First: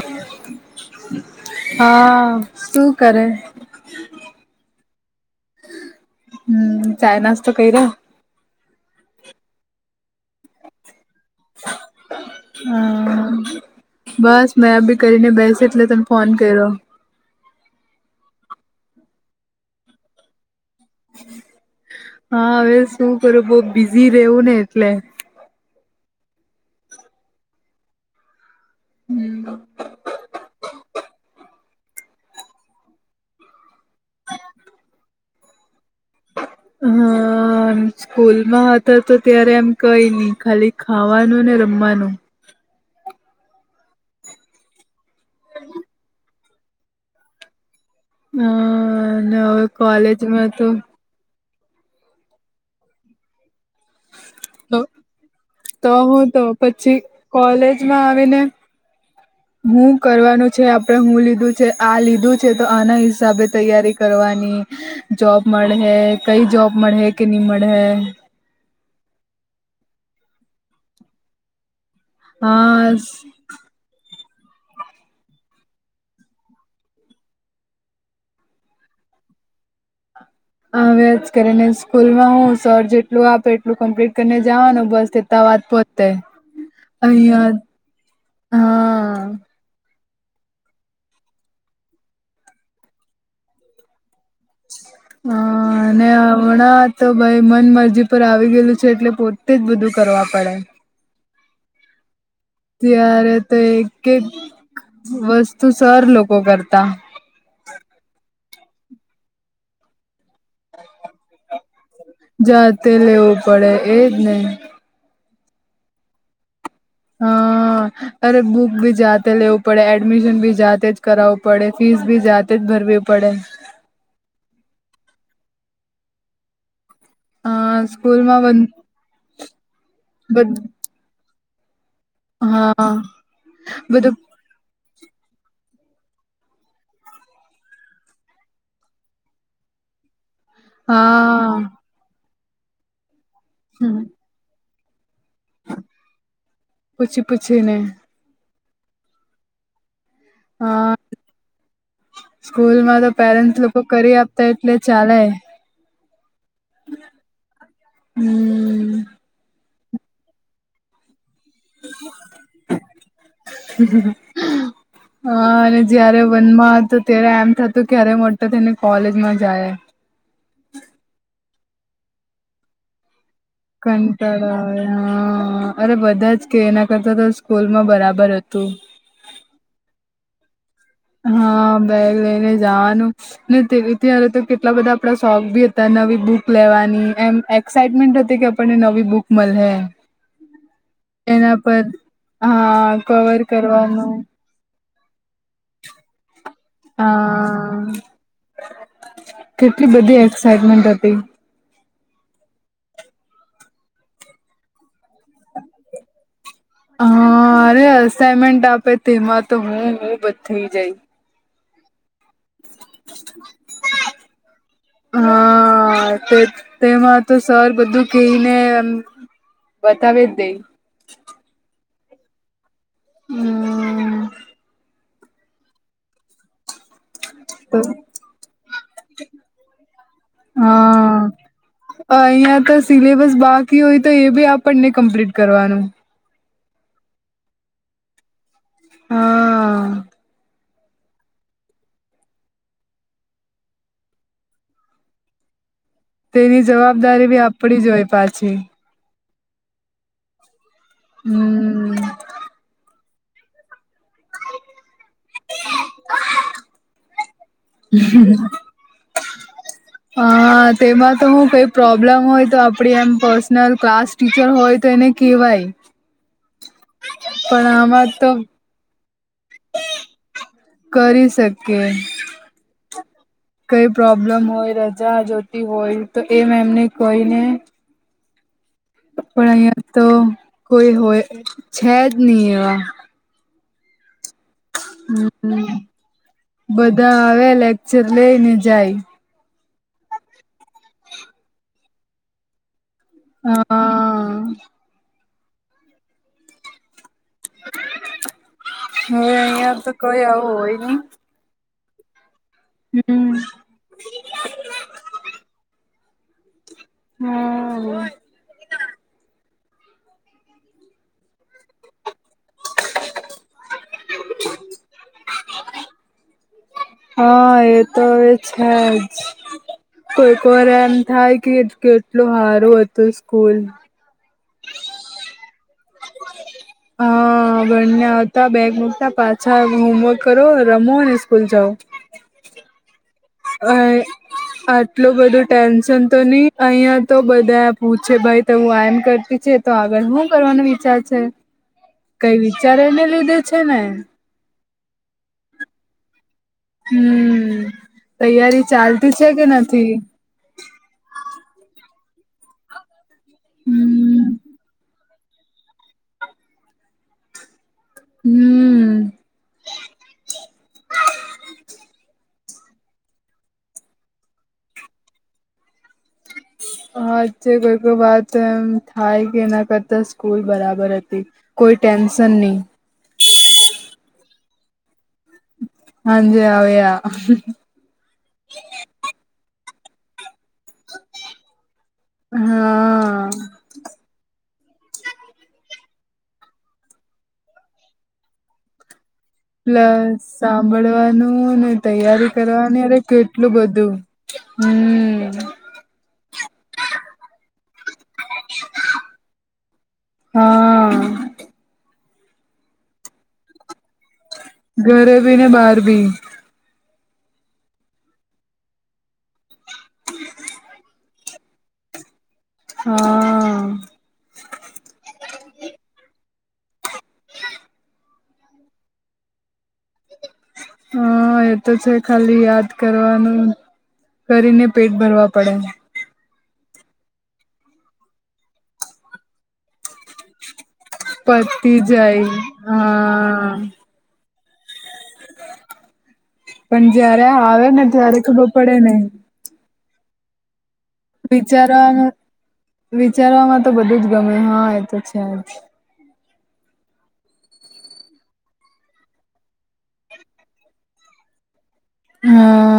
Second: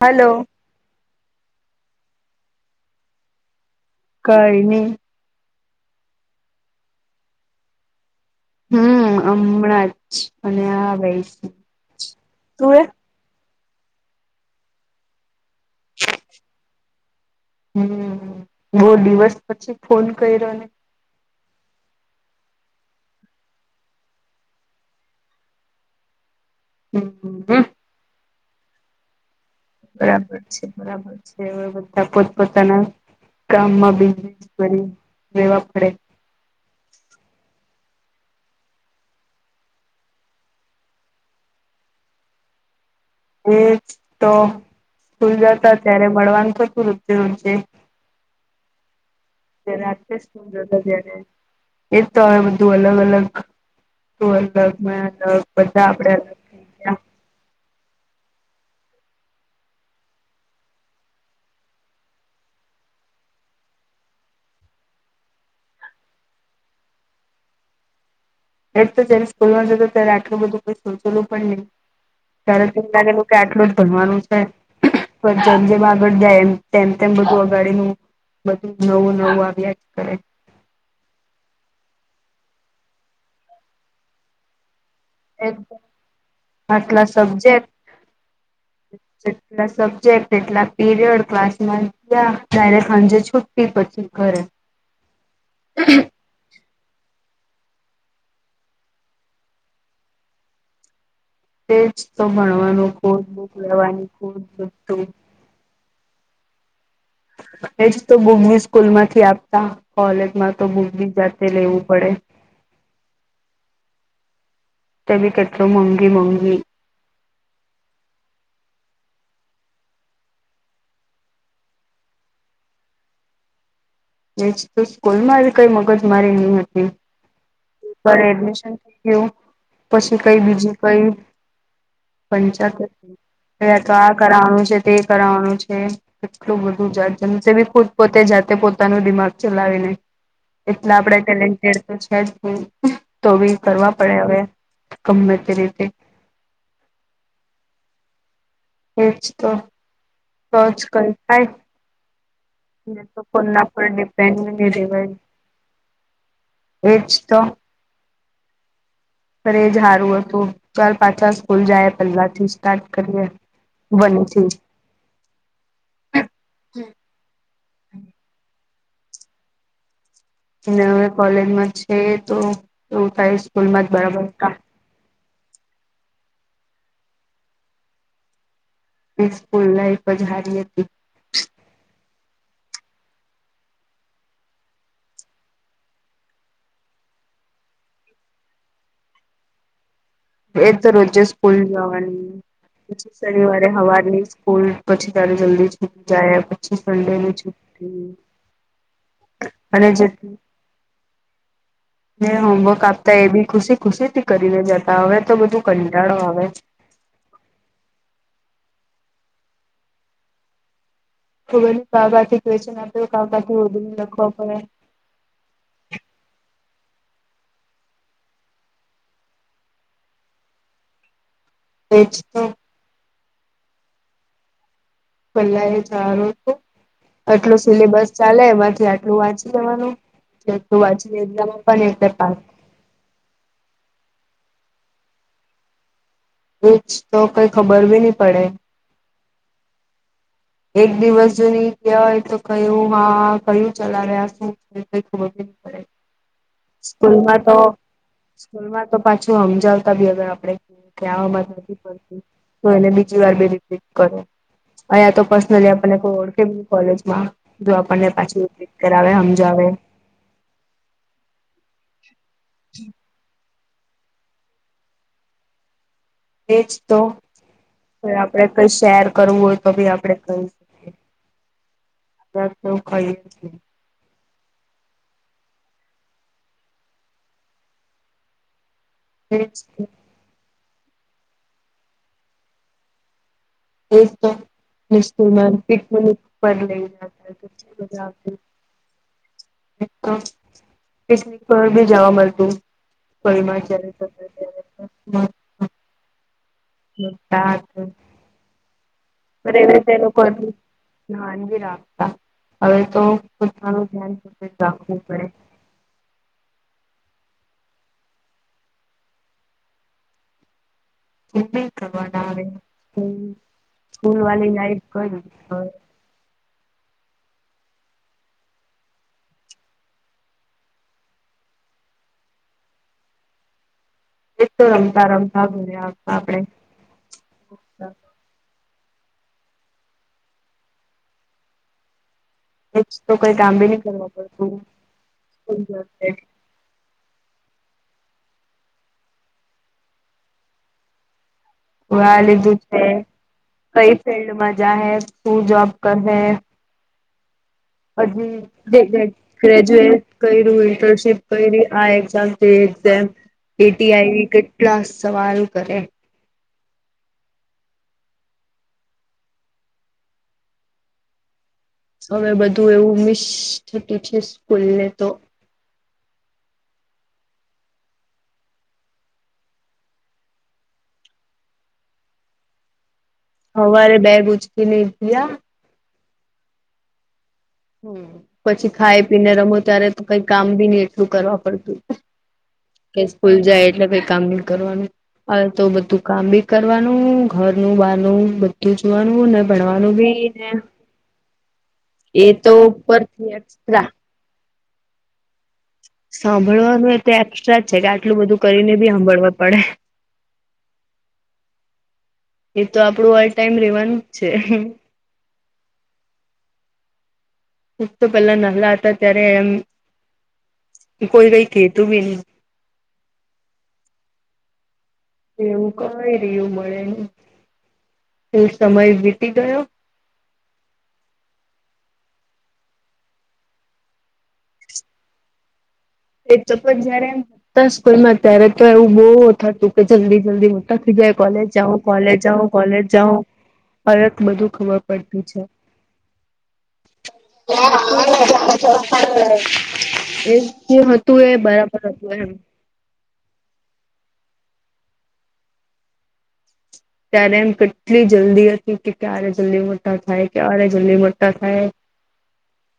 Hello હા શું કરે? કાઈ ની. હમ, ચાય નાસ્તો કઈયો? હમ હમણાં જ અને આ તું એ હા બસ મેં બી કરીને બેસે [unintelligible] તને ફોન કરયો. હમમ બહુ દિવસ પછી ફોન કર્યો ને? હા, હવે શું કરું બહું બિઝી રહેવું ને એટલે. હમ- હમ- હમ. હમ. બરાબર છે! બરાબર છે! હવે બધા પોત પોતાના કામમાં [unintelligible] કરી રહેેવા પડે. હા. હા સ્કૂલમાં હતા તો ત્યારે એમ કઈ ની ખાલી ખાવાનું ને રમવાનું. એજ તો સ્કૂલ જતા ત્યારે મળવાનું [unintelligible] હા, હવે કોલેજમાં તો ક્યારે એજ તો હવે બધું અલગ અલગ અલગ અલગ બધા તો આપડે અલગ હું તો થઈ ગયા પછી કોલેજમાં આવીને હું કરવાનું છે આપણે હું લીધું છે આ લીધું છે તો આના હિસાબે તૈયારી કરવાની જોબ મળે કઈ જોબ મળે કે નહી મળે એજ તો જયારે સ્કૂલમાં જતો ત્યારે આટલું બધુંઈ સોચેલું પણ નહીં. ત્યારે તેમ હા લાગેલ કે આટલું જ ભણવાનું છે. પણ જેમ જેમ આગળ જાય તેમ તેમ બધું અ આગાડીનું બધું નવું નવું અભ્યાસ કરે હ રોજ કરીને સ્કૂલ માં હું સર જેટલું આપે એટલું કમ્પ્લીટ કરીને જવાનું બસ આટલા સબ્જેક્ટ [unintelligible] [unintelligible] સબ્જેક્ટ એટલા પીરિયડ ક્લાસ માં ગયા [unintelligible] હ અને હમણા તો ભાઈ મન મરજી પર આવી ગયેલું છે એટલે પોતે જ બધું કરવા પડે તેજ તો ભણવાનું ખોદ ત્યારે બુક તો લેવાની ખોધુ તે સર લોકો કરતા એજ તો બુકભી સ્કૂલ માંથી આપતા કોલેજમાં તો બુકભી જાતે લેવું પડે. જાતે લેવું પડે એજને તેભી કેટલું મોંઘી મોંઘી હમ અરે બુક ભી જાતે લેવું પડે એડમિશન ભી જાતે જ કરાવવું પડે ફીસ ભી જાતે ભરવી પડે એજ સ્કૂલ માં કઈ મગજ મારી નઈ હતી. હા પ સ્કૂલમાં એડમિશન થઈ ગયું પછી કઈ બધ બીજી કઈ હા [unintelligible] તો આ બધું કરવાનું છે. તે કરવાનું છે કેટલું બધું જાત જમ બી ફૂ પોતે જાતે પોતે પોતાનું દિમાગ ચલાવીને એટલા આપણેે હા ટેલેન્ટેડ તો છે જ ફુલ તો બી કરવા હમ, પડે હવે ગમે તે રીતે પૂછીપુછીને એજ તો તોચ હા કર કાય સ્કૂલમાં એ તો પેરેન્ટ્સ કોના લોકો પરને કરી આપતા પેનને એટલે દેવાાઈ ચાલે એચ તો હમ પણ એજ સારું હતું ચાલ પાછા સ્કૂલ જાય પંજાબ થી સ્ટાર્ટ કરીએ વનથી હા અને જયારે વનમાં હતુ ત્યારે એમ થતું ક્યારે મોટ થઈને કોલેજમાં જાય અને હવે કોલેજમાં છે તો એવુ થાઈસે કંટાળા હ અરે બધા જ કે એના કરતા તો સ્કૂલમાં બરાબર હતું. બચપન લાઈફ જ હારી હતી હા બેગ લઈને જાવાનું ને ત્યારે તો કેટલા બધા આપડા શોખ બી હતા નવી બુક લેવાની એમ એક્સાાઈટમેન્ટ હતી કે આપણને નવી બુક મળે એ તો રોજે એના સ્કૂલ પર જવાની હા પછી કવર શનિવારે કરવાનું હવારની કોડ પછી તારે જલ્દી છૂટી જાય પછી સન્ડે ની હા છુટી કેટલી બધી એક્સાઈટમેન્ટ હતી જે હોમવર્ક આપતા એ બી ખુશી ખુશી થી કરીનેે જાત હવે તો બધું કંટાળો આવે અ અરે અસાઈનમેન્ટ આપે તેમાં તો હું હું બધ થઈ જાયશ [unintelligible] ખ બધું કાબાથી વેચન આપે કાબા થી બ બું લખવા પડે હા તે તેમાં તો સર બધું કહીને બતાવે દેય એજ તો હમ પેલા એ સારો આટલો સિલેબસ ચાલે એમાંથી આટલું વાંચી લેવાનું વાચી હા એમાં પણ એક પ [inaudible] અહિયાં તો સિલેબસ બાકી હોય તો એ બી આપણને કમ્પ્લીટ કરવાનું એજ તો કઈ ખબર ભી નહી પડે હા એક દિવસ જુની ક્યા હોય તો કહું હ કયું ચલા રહ્યા છું એ કંઈ ખબર બી ની પડે તેની જવાબદારી બી સ્કૂલમાં તો આપડી જો હોય પાછી સ્કૂલમાં પાછું સમજાવતા બી અર આપે ક્યાં નથી હમ પડતું તો એને બી ર [unintelligible] બે કર અહીંયા તો પર્સનલી આપને કોઈ ઓળખે બી ની કોલેજમાં જો આપણને પાછું રુપિટ કરાવે સમજાવે હા તેમાં તો હું કઈ પ્રોબ્લેમ હોય તો આપડી એમ પ ક્લાસ ટીચર હોય તો એને કહેવાય એજ તો તો આપણેે કઈ શેર કરવું હોય તો બી આપડે કઈ કરી શકે તો કાઈ [inaudible] કઈ પ્રોબ્લેમ હોય રજા જોતી હોય તો એમ એમને કોઈને પણ અહિયાં તો કોઈ હોય છે જ નહી એવા એ જ તો મુસ્તો મે હમ પિકમનિક પર લઈ બધા આવે જતા લેક્ચર મજાતી લઈને જાય [unintelligible] પિકનિક પર બી જવા મળતું કોિમાચ [inaudible] હા હા હવે અહિયાં વે તે તો કઈ લોકો આવું હોય નહી વાનગી રાખતા હવે તો હમ પોતાનું ધ્યાન રાખવું પડે હમ [unintelligible] સ્ કરવા આવે સ્કૂલ વાલી લાઈફય [unintelligible] હા એ તો એવે છે જ કોઈક વાર આમ થાય કે કેટલું સારું હતું સ્કૂલ એ તો રમતા રમતા ભર્યા આ આપડે હા બંને આવતા બેગ મૂકતા પાછા આવી હોમવર્ક કરો રમો અને સ્કૂલ જાઓ એ તો કોઈ કામ બી અ નહી કરવા પડતું આટલું બધું ટેન્શન તો ની અહિયાં તો બધા પૂછે ભાઈ તો હું એમ કરતી છે તો આગળ શું કરવાનો વિચાર છે આ કઈ લીધું છે વિચારેને લીધે છે ને કઈ ફિલ્ડમાં જાહે શું જોબ કર હમ તૈયારી હજી ચાલતી છે કે નથી ગ્રેજ્યુએટ કર્યું ઇન્ટર્નશીપ કરી આ એક્ઝામ જે એક્ઝામ કેટી હમ આયવી કેટ્લા સવાલ કરે હમ હવે બધું એવું મિસ થતુ છે સ્કૂલ ને તો. [inaudible] કોઈ કોઈ વાત એમ થાય કે એના કરતા સ્કૂલ બરાબર હતી. કોઈ ટેન્શનની. હવારે બેગ ઉચકીને [unintelligible] હાંજે આવે આ [unintelligible] હમ્મ પછી ખાઈ પીને રમો ત્યારે કઈ કામ બી ની એટલું કરવા પડતું કે સ્કૂલ હા જાય લે ભાઈ કામ ની કરવાનું. હવે તો બધું કામ બી કરવાનું, ઘરનું, બારનું બધું જોવાનું ને ભણવાનું પ્લસ બી ને સાંભળવાનું ને, એ તૈયારી તો કરવાની અરે ઉપરથી કેટલું એક્સ્ટ્રા બધું. હમ્મ. સાંભળવાનું એ તે એક્સ્ટ્રા જ છે કે આટલું બધું કરીને બી હાંભળવા પડે. હહ એ તો આપડું ઓલ ટાઈમ રેવાનું જ છે. ઘરે બી ને બહાર ભી. એક તો પેલા નાલા હતા ત્યારે એમ કે કોઈ કઈ કેતુ બી ની. હહ એવું કઈ રયુ મળે ની. એ સમય વીતી ગયો. હા એ તો છે ખાલી યાદ કરવાનું. કરીને પેટ ભરવા પડે. એ [unintelligible] જ્યારે હત સ્કૂલમાં ત્યારે તો એવું બો થતું કે જલ્દી જલ્દી. [unintelligible] કોલેજ જાઓ, પતી કોલેજ જાઓ, જાય કોલેજ જાઓ હા હવે ત બધું ખબર પડતી છે. પણ જયારે આવે ને ત્યારે ખબર પડે ને [inaudible] બરાબર વિચારવાનું હતું એમ વિચારવામાં તો બધું જ ગમે હા એ તો છે જ. ત્યારે એમ કેટલી જલ્દી હતી કે ક્યારે જલ્દી મોટા થાય, ક્યારે જલ્દી મોટા થાય. હહ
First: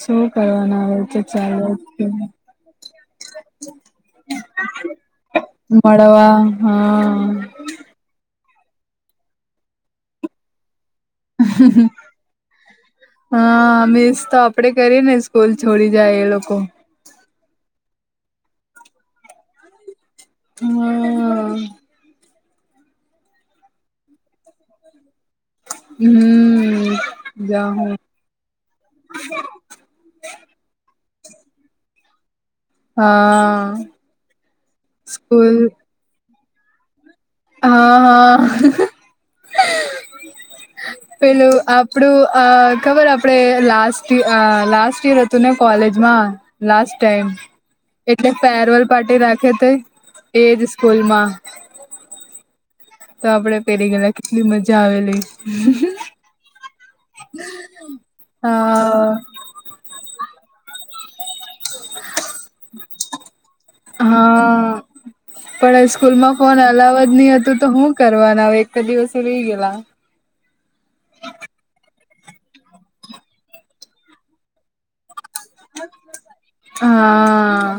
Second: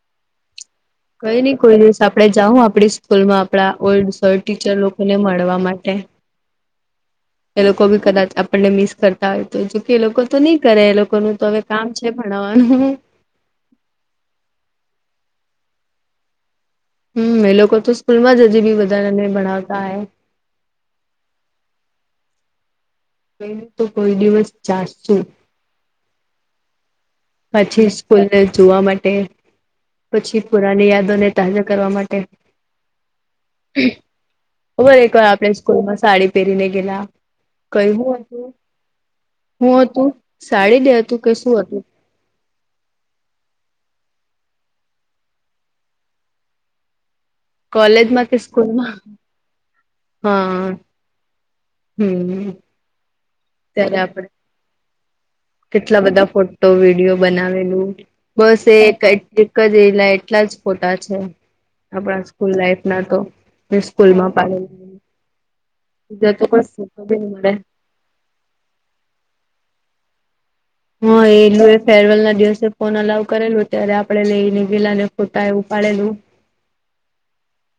શું કરવાના હવે? કઈ ની કોઈ દિવસ આપણે જાઉં હું આપડી સ્કૂલમાં આપડા ઓલ્ડ સર ટીચર લોકોને મળવા મા મળવા હહ લોકો બી કદાચ આપણને મિસ કરતા હોય તો જોકે એ લોકો તો ની કરે એ લોક કોનું તો હવે કામ છે ભણાવાનું. હહ મિસ તો આપડે કરીએ ને સ્કૂલ છોડી જાય એ લોકો. હમ્મ એ લોકો તો સ્કૂલમાં જ હજી બી બધાંને ભણાવતા હાએ. હહ સ્કૂલ તો કોઈ દિવસ જાશું જ. હમ્મ પછી સ સ્કૂલને જોવા માટે, પછી પુરાની યાદોને તાજા કરવા માટે. હા ખબરે એકવાર આપણે સ્કૂલ સ્કૂલમાં સાડી પહેરીને ગેલા કઈ હા હું હતું હા હું હતું સાડી ડે હતું કે પેલું શું આપ હતું આપડું અ ખબરે આપડે લાસ્ટ અ લાસ્ટ યર હતું ને કોલેજમાં? Last time. કોલેજમાં એટલે કે ફેરવલ સ્કૂલમાં પાર્ટી રાખે તે એજ સ્કૂલમાં. હમ હમ તો આપડે પેરી ત્યારે ગેલા આપણે કેટલી મજા આવેલી. કેટલા બધા ફોટો વિડીયો બનાવેલું બસ એક હા [inaudible] કરેલા એટલા જ ફોટા છે. આપણા સ્કૂલ લાઈફના તો મે સ્કૂલમાં હા પાડેલા એ. પણ સ્કૂલમાં ફોન અલાવ જ બી નહી ની મળે. હતું તો હું કરવાના હવે એક જ દીવસ તો વી ગયેલા. હા એલું એ ફેરવેલના દિવસે ફોન અલાવ કરેલું ત્યારે આપડે લઈને ગેલા ને ફોટા એવું પાડેલું. હા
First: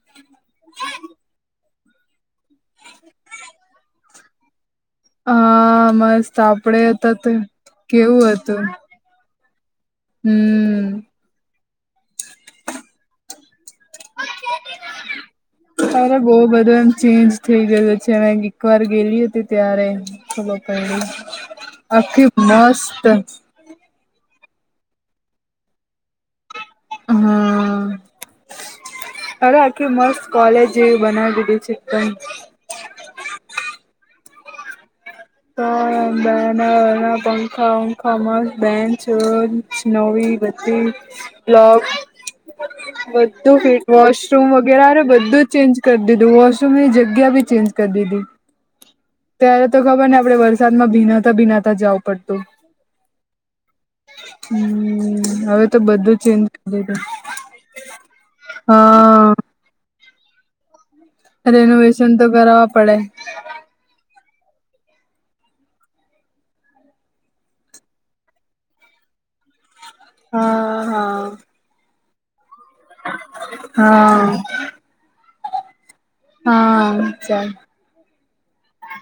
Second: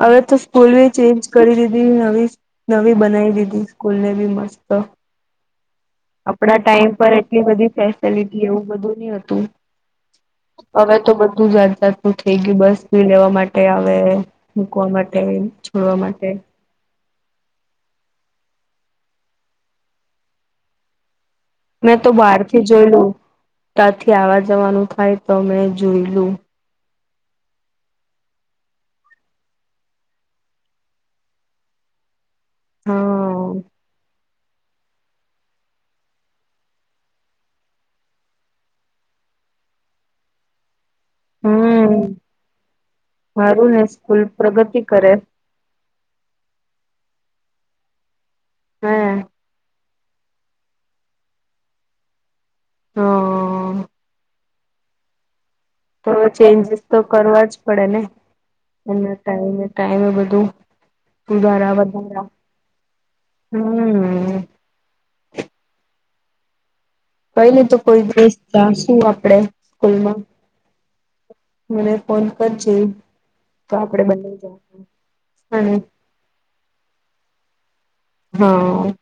હવે તો સ્કૂલ વી ચેન્જ કરી દીધી નવી નવી બનાઈ દીધી સ્કૂલને બી મસ્ત. અ આપણા ટાઈમ પર એટલી બધી કેવું ફેસલિટી હતું એવું બધું ની હતું અવે હમ તો બધું જાત જાત નુ થઈ ગયું બસ ફી લેવા માટે આવે મૂકવા માટે છોડવા અરે માટે બહુ બધું એમ ચેન્જ થઇ ગયો છે, મે એક વાર ગેલી હતી ત્યારે ખબર પયડી મેં તો આખી બહારથી મસ્ત જોયલું ત્યાંથી આવા જવાનું થાય તો મેં જોઈલું હા. અરે આખી મસ્ત કોલેજ બનાવી દીધી ચિકન હ. બેનર પંખા વંખા મ બેન્ચ નોવી બધી હમ પલવ બધું સારું ફી ને સ્કૂલ વોશરૂમ પ્રગતિ વગેરેરારે કરે બધું જ ચેન્જ કરી દીધું વોશરૂમની જગ્યા ભી ચેન્જ કરી દીધી હે ત્યારે તો ખબરને આપડે વરસાદમાં ભીનાતા ભીનાતા જાવું પડતું હ. હમ હવે તો બધું ચેન્જ કરી ચેન્જીસ તો દીધું કરવા જ પડે ને એના હા ટાઈમે ટાઈમે બધું સુધારા રેનોવેશન તો વધારા કરાવા પડે હમ. કઈની તો કોઈ દિવસ જાશું આપણેે સ્કૂલમાં હા હા. મને ફોન કરજે તો આપડે હા બને અને હા. હા.